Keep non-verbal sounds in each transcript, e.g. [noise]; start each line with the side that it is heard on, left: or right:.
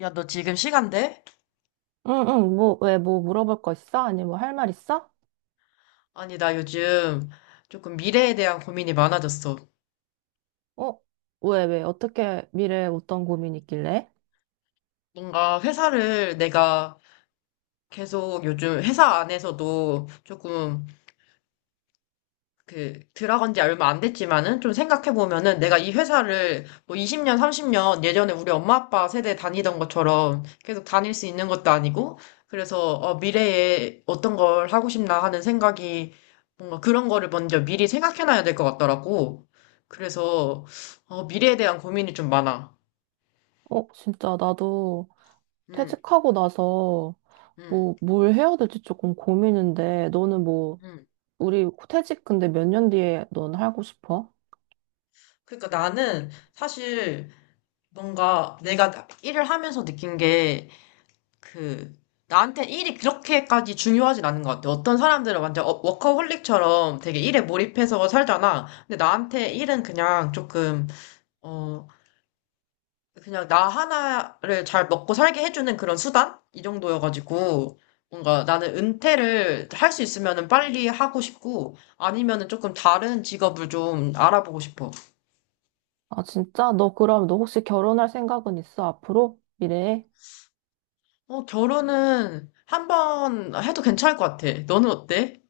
left: 야, 너 지금 시간 돼?
right: 응응 뭐 왜 뭐 물어볼 거 있어? 아니 뭐 할 말 있어?
left: 아니, 나 요즘 조금 미래에 대한 고민이 많아졌어.
right: 어? 왜 어떻게 미래에 어떤 고민이 있길래?
left: 뭔가 회사를 내가 계속 요즘 회사 안에서도 조금 그 들어간 지 얼마 안 됐지만은 좀 생각해 보면은 내가 이 회사를 뭐 20년, 30년 예전에 우리 엄마 아빠 세대 다니던 것처럼 계속 다닐 수 있는 것도 아니고 그래서 미래에 어떤 걸 하고 싶나 하는 생각이 뭔가 그런 거를 먼저 미리 생각해 놔야 될 것 같더라고. 그래서 미래에 대한 고민이 좀 많아.
right: 어 진짜 나도
left: 음,
right: 퇴직하고 나서
left: 음,
right: 뭐 뭘 해야 될지 조금 고민인데 너는 뭐
left: 음.
right: 우리 퇴직 근데 몇 년 뒤에 넌 하고 싶어?
left: 그러니까 나는 사실 뭔가 내가 일을 하면서 느낀 게 그, 나한테 일이 그렇게까지 중요하진 않은 것 같아. 어떤 사람들은 완전 워커홀릭처럼 되게 일에 몰입해서 살잖아. 근데 나한테 일은 그냥 어, 그냥 나 하나를 잘 먹고 살게 해주는 그런 수단? 이 정도여가지고, 뭔가 나는 은퇴를 할 수 있으면은 빨리 하고 싶고, 아니면은 조금 다른 직업을 좀 알아보고 싶어.
right: 아 진짜? 너 그럼 너 혹시 결혼할 생각은 있어 앞으로? 미래에?
left: 어, 결혼은 한번 해도 괜찮을 것 같아. 너는 어때?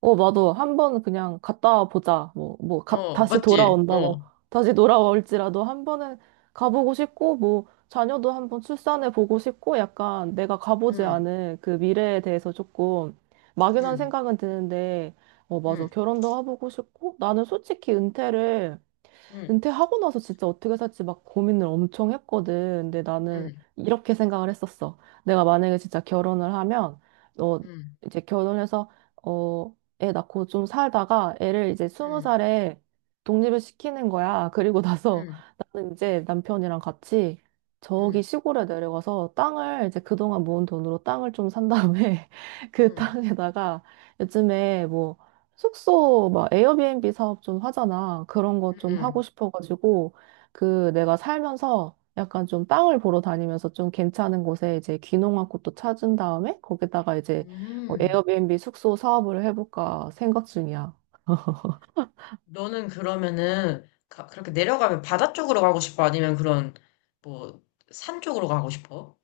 right: 어, 맞아. 한번 그냥 갔다 보자.
left: 어,
right: 다시
left: 맞지? 어,
right: 돌아온다고. 다시 돌아올지라도 한 번은 가보고 싶고, 뭐, 자녀도 한번 출산해 보고 싶고, 약간 내가 가보지
left: 응,
right: 않은 그 미래에 대해서 조금 막연한
left: 응.
right: 생각은 드는데, 어, 맞아.
left: 응.
right: 결혼도 해보고 싶고, 나는 솔직히 은퇴를
left: 응,
right: 은퇴하고 나서 진짜 어떻게 살지 막 고민을 엄청 했거든. 근데 나는
left: 응,
right: 이렇게 생각을 했었어. 내가 만약에 진짜 결혼을 하면, 어,
left: 응,
right: 이제 결혼해서, 어, 애 낳고 좀 살다가 애를 이제 스무
left: 응,
right: 살에 독립을 시키는 거야. [laughs] 그리고 나서
left: 응,
right: 나는 이제 남편이랑 같이 저기
left: 응,
right: 시골에 내려가서 땅을 이제 그동안 모은 돈으로 땅을 좀 산 다음에 [laughs] 그
left: 응,
right: 땅에다가 요즘에 뭐 숙소 막 에어비앤비 사업 좀 하잖아. 그런 거
left: 응,
right: 좀
left: 응.
right: 하고 싶어가지고 그 내가 살면서 약간 좀 땅을 보러 다니면서 좀 괜찮은 곳에 이제 귀농한 곳도 찾은 다음에 거기다가 이제 어,
left: 음.
right: 에어비앤비 숙소 사업을 해볼까 생각 중이야.
left: 너는 그러면은 그렇게 내려가면 바다 쪽으로 가고 싶어? 아니면 그런 뭐 산 쪽으로 가고 싶어?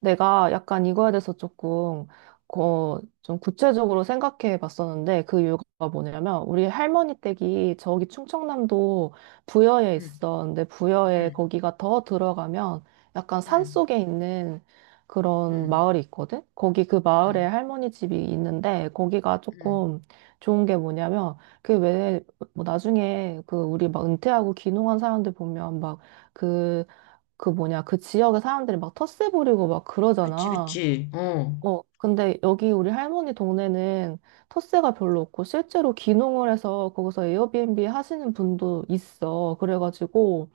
right: 내가 약간 이거에 대해서 조금 어, 좀 구체적으로 생각해 봤었는데 그 이유가 뭐냐면 우리 할머니 댁이 저기 충청남도 부여에
left: 응,
right: 있어. 근데 부여에
left: 응,
right: 거기가 더 들어가면 약간 산
left: 응,
right: 속에 있는 그런
left: 응,
right: 마을이 있거든? 거기 그 마을에
left: 응,
right: 할머니 집이 있는데 거기가
left: 응.
right: 조금 좋은 게 뭐냐면 그왜 뭐 나중에 그 우리 막 은퇴하고 귀농한 사람들 보면 막그 그 뭐냐, 그 지역의 사람들이 막 텃세 부리고 막
left: 그치,
right: 그러잖아.
left: 그치. 어.
right: 어, 근데 여기 우리 할머니 동네는 텃세가 별로 없고 실제로 귀농을 해서 거기서 에어비앤비 하시는 분도 있어. 그래가지고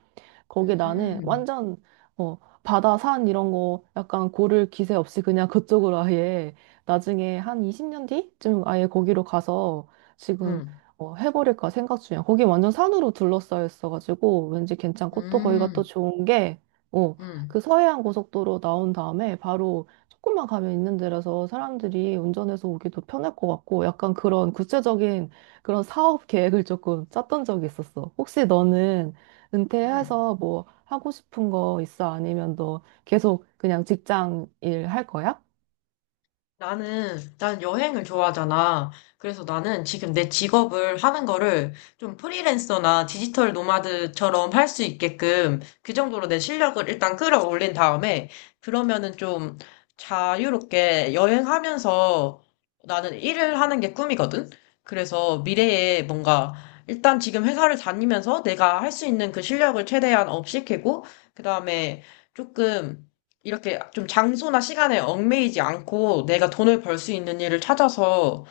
right: 거기 나는
left: 음,
right: 완전 어, 바다, 산 이런 거 약간 고를 기세 없이 그냥 [laughs] 그쪽으로 아예 나중에 한 20년 뒤쯤 아예 거기로 가서 지금
left: 응,
right: 어, 해버릴까 생각 중이야. 거기 완전 산으로 둘러싸여 있어가지고 왠지 괜찮고 또 거기가 또
left: 음,
right: 좋은 게 어,
left: 응,
right: 그 서해안 고속도로 나온 다음에 바로 조금만 가면 있는 데라서 사람들이 운전해서 오기도 편할 것 같고 약간 그런 구체적인 그런 사업 계획을 조금 짰던 적이 있었어. 혹시 너는
left: 응.
right: 은퇴해서 뭐 하고 싶은 거 있어? 아니면 너 계속 그냥 직장 일 할 거야?
left: 난 여행을 좋아하잖아. 그래서 나는 지금 내 직업을 하는 거를 좀 프리랜서나 디지털 노마드처럼 할 수 있게끔 그 정도로 내 실력을 일단 끌어올린 다음에 그러면은 좀 자유롭게 여행하면서 나는 일을 하는 게 꿈이거든? 그래서 미래에 뭔가 일단 지금 회사를 다니면서 내가 할 수 있는 그 실력을 최대한 업시키고 그 다음에 조금 이렇게 좀 장소나 시간에 얽매이지 않고 내가 돈을 벌 수 있는 일을 찾아서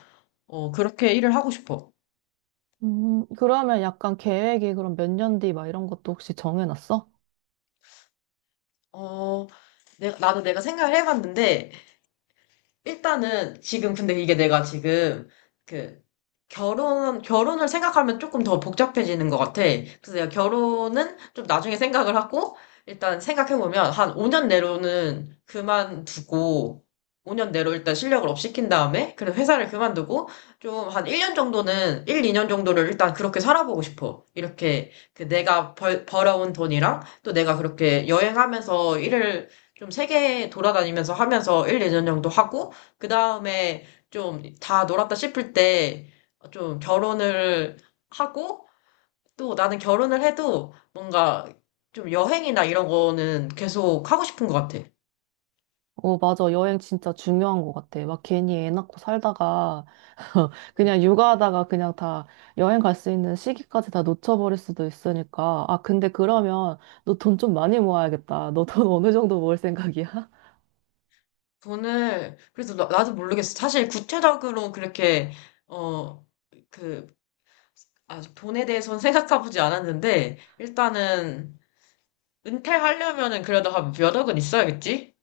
left: 그렇게 일을 하고 싶어.
right: 그러면 약간 계획이 그럼 몇 년 뒤 막 이런 것도 혹시 정해놨어?
left: 어, 나도 내가 생각을 해봤는데 일단은 지금 근데 이게 내가 지금 그 결혼을 생각하면 조금 더 복잡해지는 것 같아. 그래서 내가 결혼은 좀 나중에 생각을 하고 일단 생각해보면 한 5년 내로는 그만두고 5년 내로 일단 실력을 업 시킨 다음에 그래 회사를 그만두고 좀 한 1년 정도는 1, 2년 정도를 일단 그렇게 살아보고 싶어. 이렇게 그 내가 벌어온 돈이랑 또 내가 그렇게 여행하면서 일을 좀 세계 돌아다니면서 하면서 1, 2년 정도 하고 그 다음에 좀 다 놀았다 싶을 때 좀 결혼을 하고 또 나는 결혼을 해도 뭔가 좀 여행이나 이런 거는 계속 하고 싶은 것 같아.
right: 어, 맞아. 여행 진짜 중요한 것 같아. 막 괜히 애 낳고 살다가 [laughs]
left: 음,
right: 그냥 육아하다가 그냥 다 여행 갈 수 있는 시기까지 다 놓쳐버릴 수도 있으니까. 아, 근데 그러면 너 돈 좀 많이 모아야겠다. 너 돈 어느 정도 모을 생각이야?
left: 그래서 나, 도 모르겠어. 사실 구체적으로 그렇게, 어, 그, 아, 돈에 대해서는 [laughs] 생각해보지 않았는데, 일단은 은퇴하려면은 그래도 한 몇 억은 있어야겠지?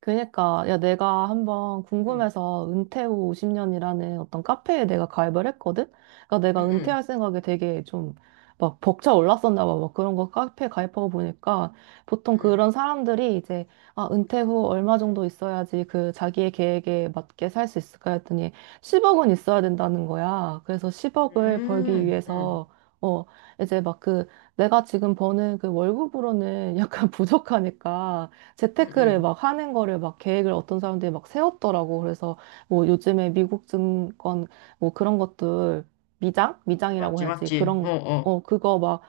right: 그니까, 야, 내가 한번
left: 응,
right: 궁금해서 은퇴 후 50년이라는 어떤 카페에 내가 가입을 했거든? 그러니까
left: 응,
right: 내가
left: 응,
right: 은퇴할 생각에 되게 좀 막 벅차 올랐었나 봐. 막 그런 거 카페 가입하고 보니까 보통
left: 응,
right: 그런 사람들이 이제, 아, 은퇴 후 얼마 정도 있어야지 그 자기의 계획에 맞게 살 수 있을까 했더니 10억은 있어야 된다는 거야. 그래서 10억을 벌기
left: 응, 응,
right: 위해서, 어, 이제 막 그 내가 지금 버는 그 월급으로는 약간 [laughs] 부족하니까 재테크를
left: 응,
right: 막 하는 거를 막 계획을 어떤 사람들이 막 세웠더라고. 그래서 뭐 요즘에 미국 증권 뭐 그런 것들 미장?
left: 응.
right: 미장이라고
left: 맞지,
right: 해야지.
left: 맞지. 어,
right: 그런,
left: 어.
right: 어, 그거 막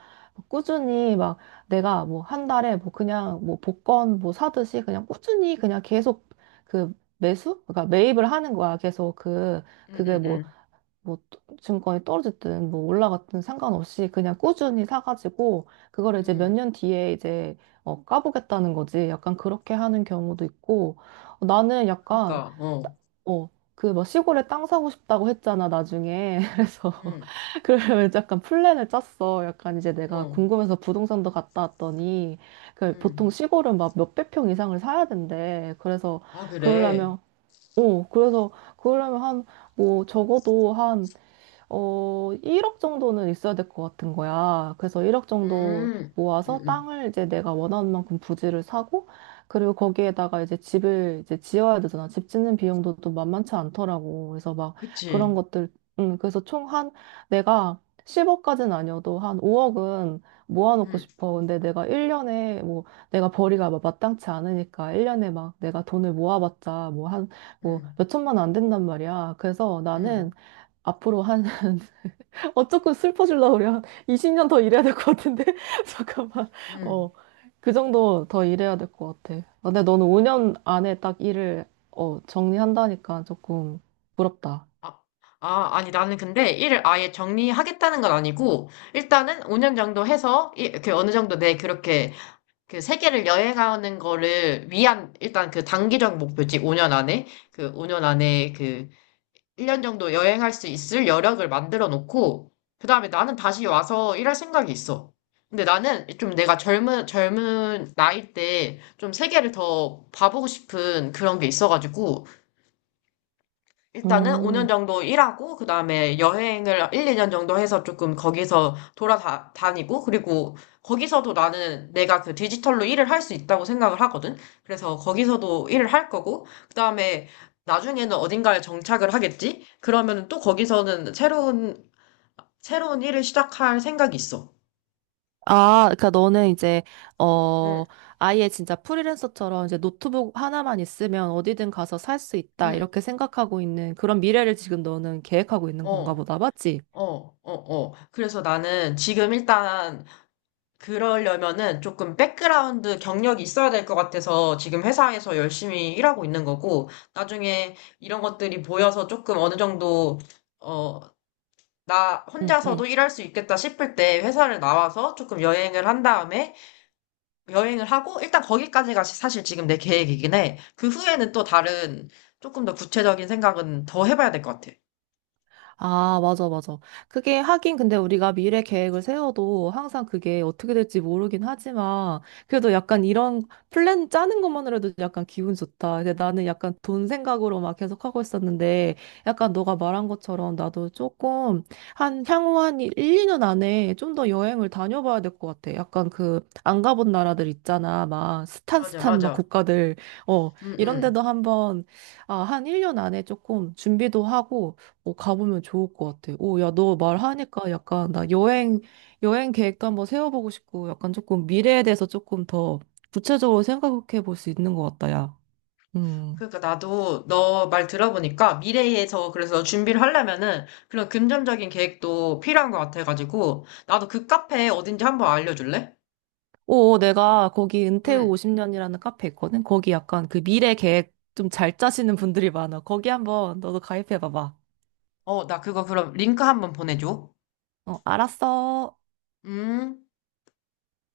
right: 꾸준히 막 내가 뭐 한 달에 뭐 그냥 뭐 복권 뭐 사듯이 그냥 꾸준히 그냥 계속 그 매수? 그러니까 매입을 하는 거야. 계속 그, 그게
left: 응응응.
right: 뭐
left: 응.
right: 증권이 떨어졌든 뭐 올라갔든 상관없이 그냥 꾸준히 사가지고 그걸
left: 응,
right: 이제 몇
left: 응.
right: 년 뒤에 이제 어, 까보겠다는 거지. 약간 그렇게 하는 경우도 있고 어, 나는 약간
left: 그러니까 어.
right: 어, 그 뭐 시골에 땅 사고 싶다고 했잖아 나중에 [laughs] 그래서
left: 응.
right: [laughs] 그러면 약간 플랜을 짰어. 약간 이제 내가
left: 어.
right: 궁금해서 부동산도 갔다 왔더니 그 보통
left: 응.
right: 시골은 막 몇백 평 이상을 사야 된대. 그래서
left: 아 그래.
right: 그러려면 어 그래서 그러려면 한 뭐 적어도 한 어, 1억 정도는 있어야 될 것 같은 거야. 그래서 1억 정도
left: 음.
right: 모아서
left: 응응.
right: 땅을 이제 내가 원하는 만큼 부지를 사고, 그리고 거기에다가 이제 집을 이제 지어야 되잖아. 집 짓는 비용도 또 만만치 않더라고. 그래서 막 그런
left: 그치.
right: 것들, 그래서 총 한, 내가 10억까지는 아니어도 한 5억은 모아놓고
left: 응.
right: 싶어. 근데 내가 1년에 뭐 내가 벌이가 막 마땅치 않으니까 1년에 막 내가 돈을 모아봤자 뭐 한, 뭐
left: 응.
right: 몇천만 원 안 된단 말이야. 그래서
left: 응.
right: 나는 앞으로 한 [laughs] 어쨌건 슬퍼지려고 그래. 한 20년 더 일해야 될 것 같은데? [laughs] 잠깐만.
left: 응.
right: 어, 그 정도 더 일해야 될 것 같아. 근데 너는 5년 안에 딱 일을, 어, 정리한다니까 조금 부럽다.
left: 아, 아니 나는 근데 일을 아예 정리하겠다는 건 아니고 일단은 5년 정도 해서 이렇게 어느 정도 내 그렇게 그 세계를 여행하는 거를 위한 일단 그 단기적 목표지 5년 안에 그 오 년 안에 그 1년 정도 여행할 수 있을 여력을 만들어 놓고, 그 다음에 나는 다시 와서 일할 생각이 있어. 근데 나는 좀 내가 젊은 나이 때 좀 세계를 더 봐보고 싶은 그런 게 있어가지고, 일단은 5년
right: 음.
left: 정도 일하고 그다음에 여행을 1, 2년 정도 해서 조금 거기서 돌아다니고 그리고 거기서도 나는 내가 그 디지털로 일을 할 수 있다고 생각을 하거든. 그래서 거기서도 일을 할 거고 그다음에 나중에는 어딘가에 정착을 하겠지? 그러면 또 거기서는 새로운 일을 시작할 생각이 있어.
right: 아, 그러니까 너는 이제 어
left: 응,
right: 아예 진짜 프리랜서처럼 이제 노트북 하나만 있으면 어디든 가서 살 수 있다
left: 응.
right: 이렇게 생각하고 있는 그런 미래를 지금 너는 계획하고 있는 건가
left: 어.
right: 보다, 맞지?
left: 어, 어, 어. 그래서 나는 지금 일단 그러려면은 조금 백그라운드 경력이 있어야 될 것 같아서 지금 회사에서 열심히 일하고 있는 거고, 나중에 이런 것들이 보여서 조금 어느 정도, 어, 나
right: 응, 응.
left: 혼자서도 일할 수 있겠다 싶을 때 회사를 나와서 조금 여행을 한 다음에 여행을 하고, 일단 거기까지가 사실 지금 내 계획이긴 해. 그 후에는 또 다른 조금 더 구체적인 생각은 더 해봐야 될 것 같아.
right: 아, 맞아, 맞아. 그게 하긴 근데 우리가 미래 계획을 세워도 항상 그게 어떻게 될지 모르긴 하지만 그래도 약간 이런 플랜 짜는 것만으로도 약간 기분 좋다. 근데 나는 약간 돈 생각으로 막 계속 하고 있었는데 약간 너가 말한 것처럼 나도 조금 한 향후 한 1, 2년 안에 좀 더 여행을 다녀봐야 될 것 같아. 약간 그 안 가본 나라들 있잖아. 막
left: 맞아,
right: 스탄스탄 막
left: 맞아.
right: 국가들. 어,
left: 응,
right: 이런
left: 응.
right: 데도 한번 아, 한 1년 안에 조금 준비도 하고 어, 가보면 좋을 것 같아. 오, 야, 너 말하니까 약간 나 여행, 여행 계획도 한번 세워보고 싶고 약간 조금 미래에 대해서 조금 더 구체적으로 생각해 볼 수 있는 것 같다, 야. 음.
left: 그러니까 나도 너 말 들어보니까 미래에 그래서 준비를 하려면은 그런 금전적인 계획도 필요한 것 같아가지고 나도 그 카페 어딘지 한번 알려줄래?
right: 오, 어, 내가 거기 은퇴 후
left: 응.
right: 50년이라는 카페 있거든? 거기 약간 그 미래 계획 좀 잘 짜시는 분들이 많아. 거기 한번 너도 가입해 봐봐.
left: 어, 나 그거 그럼 링크 한번 보내줘.
right: 어, 알았어.
left: 음.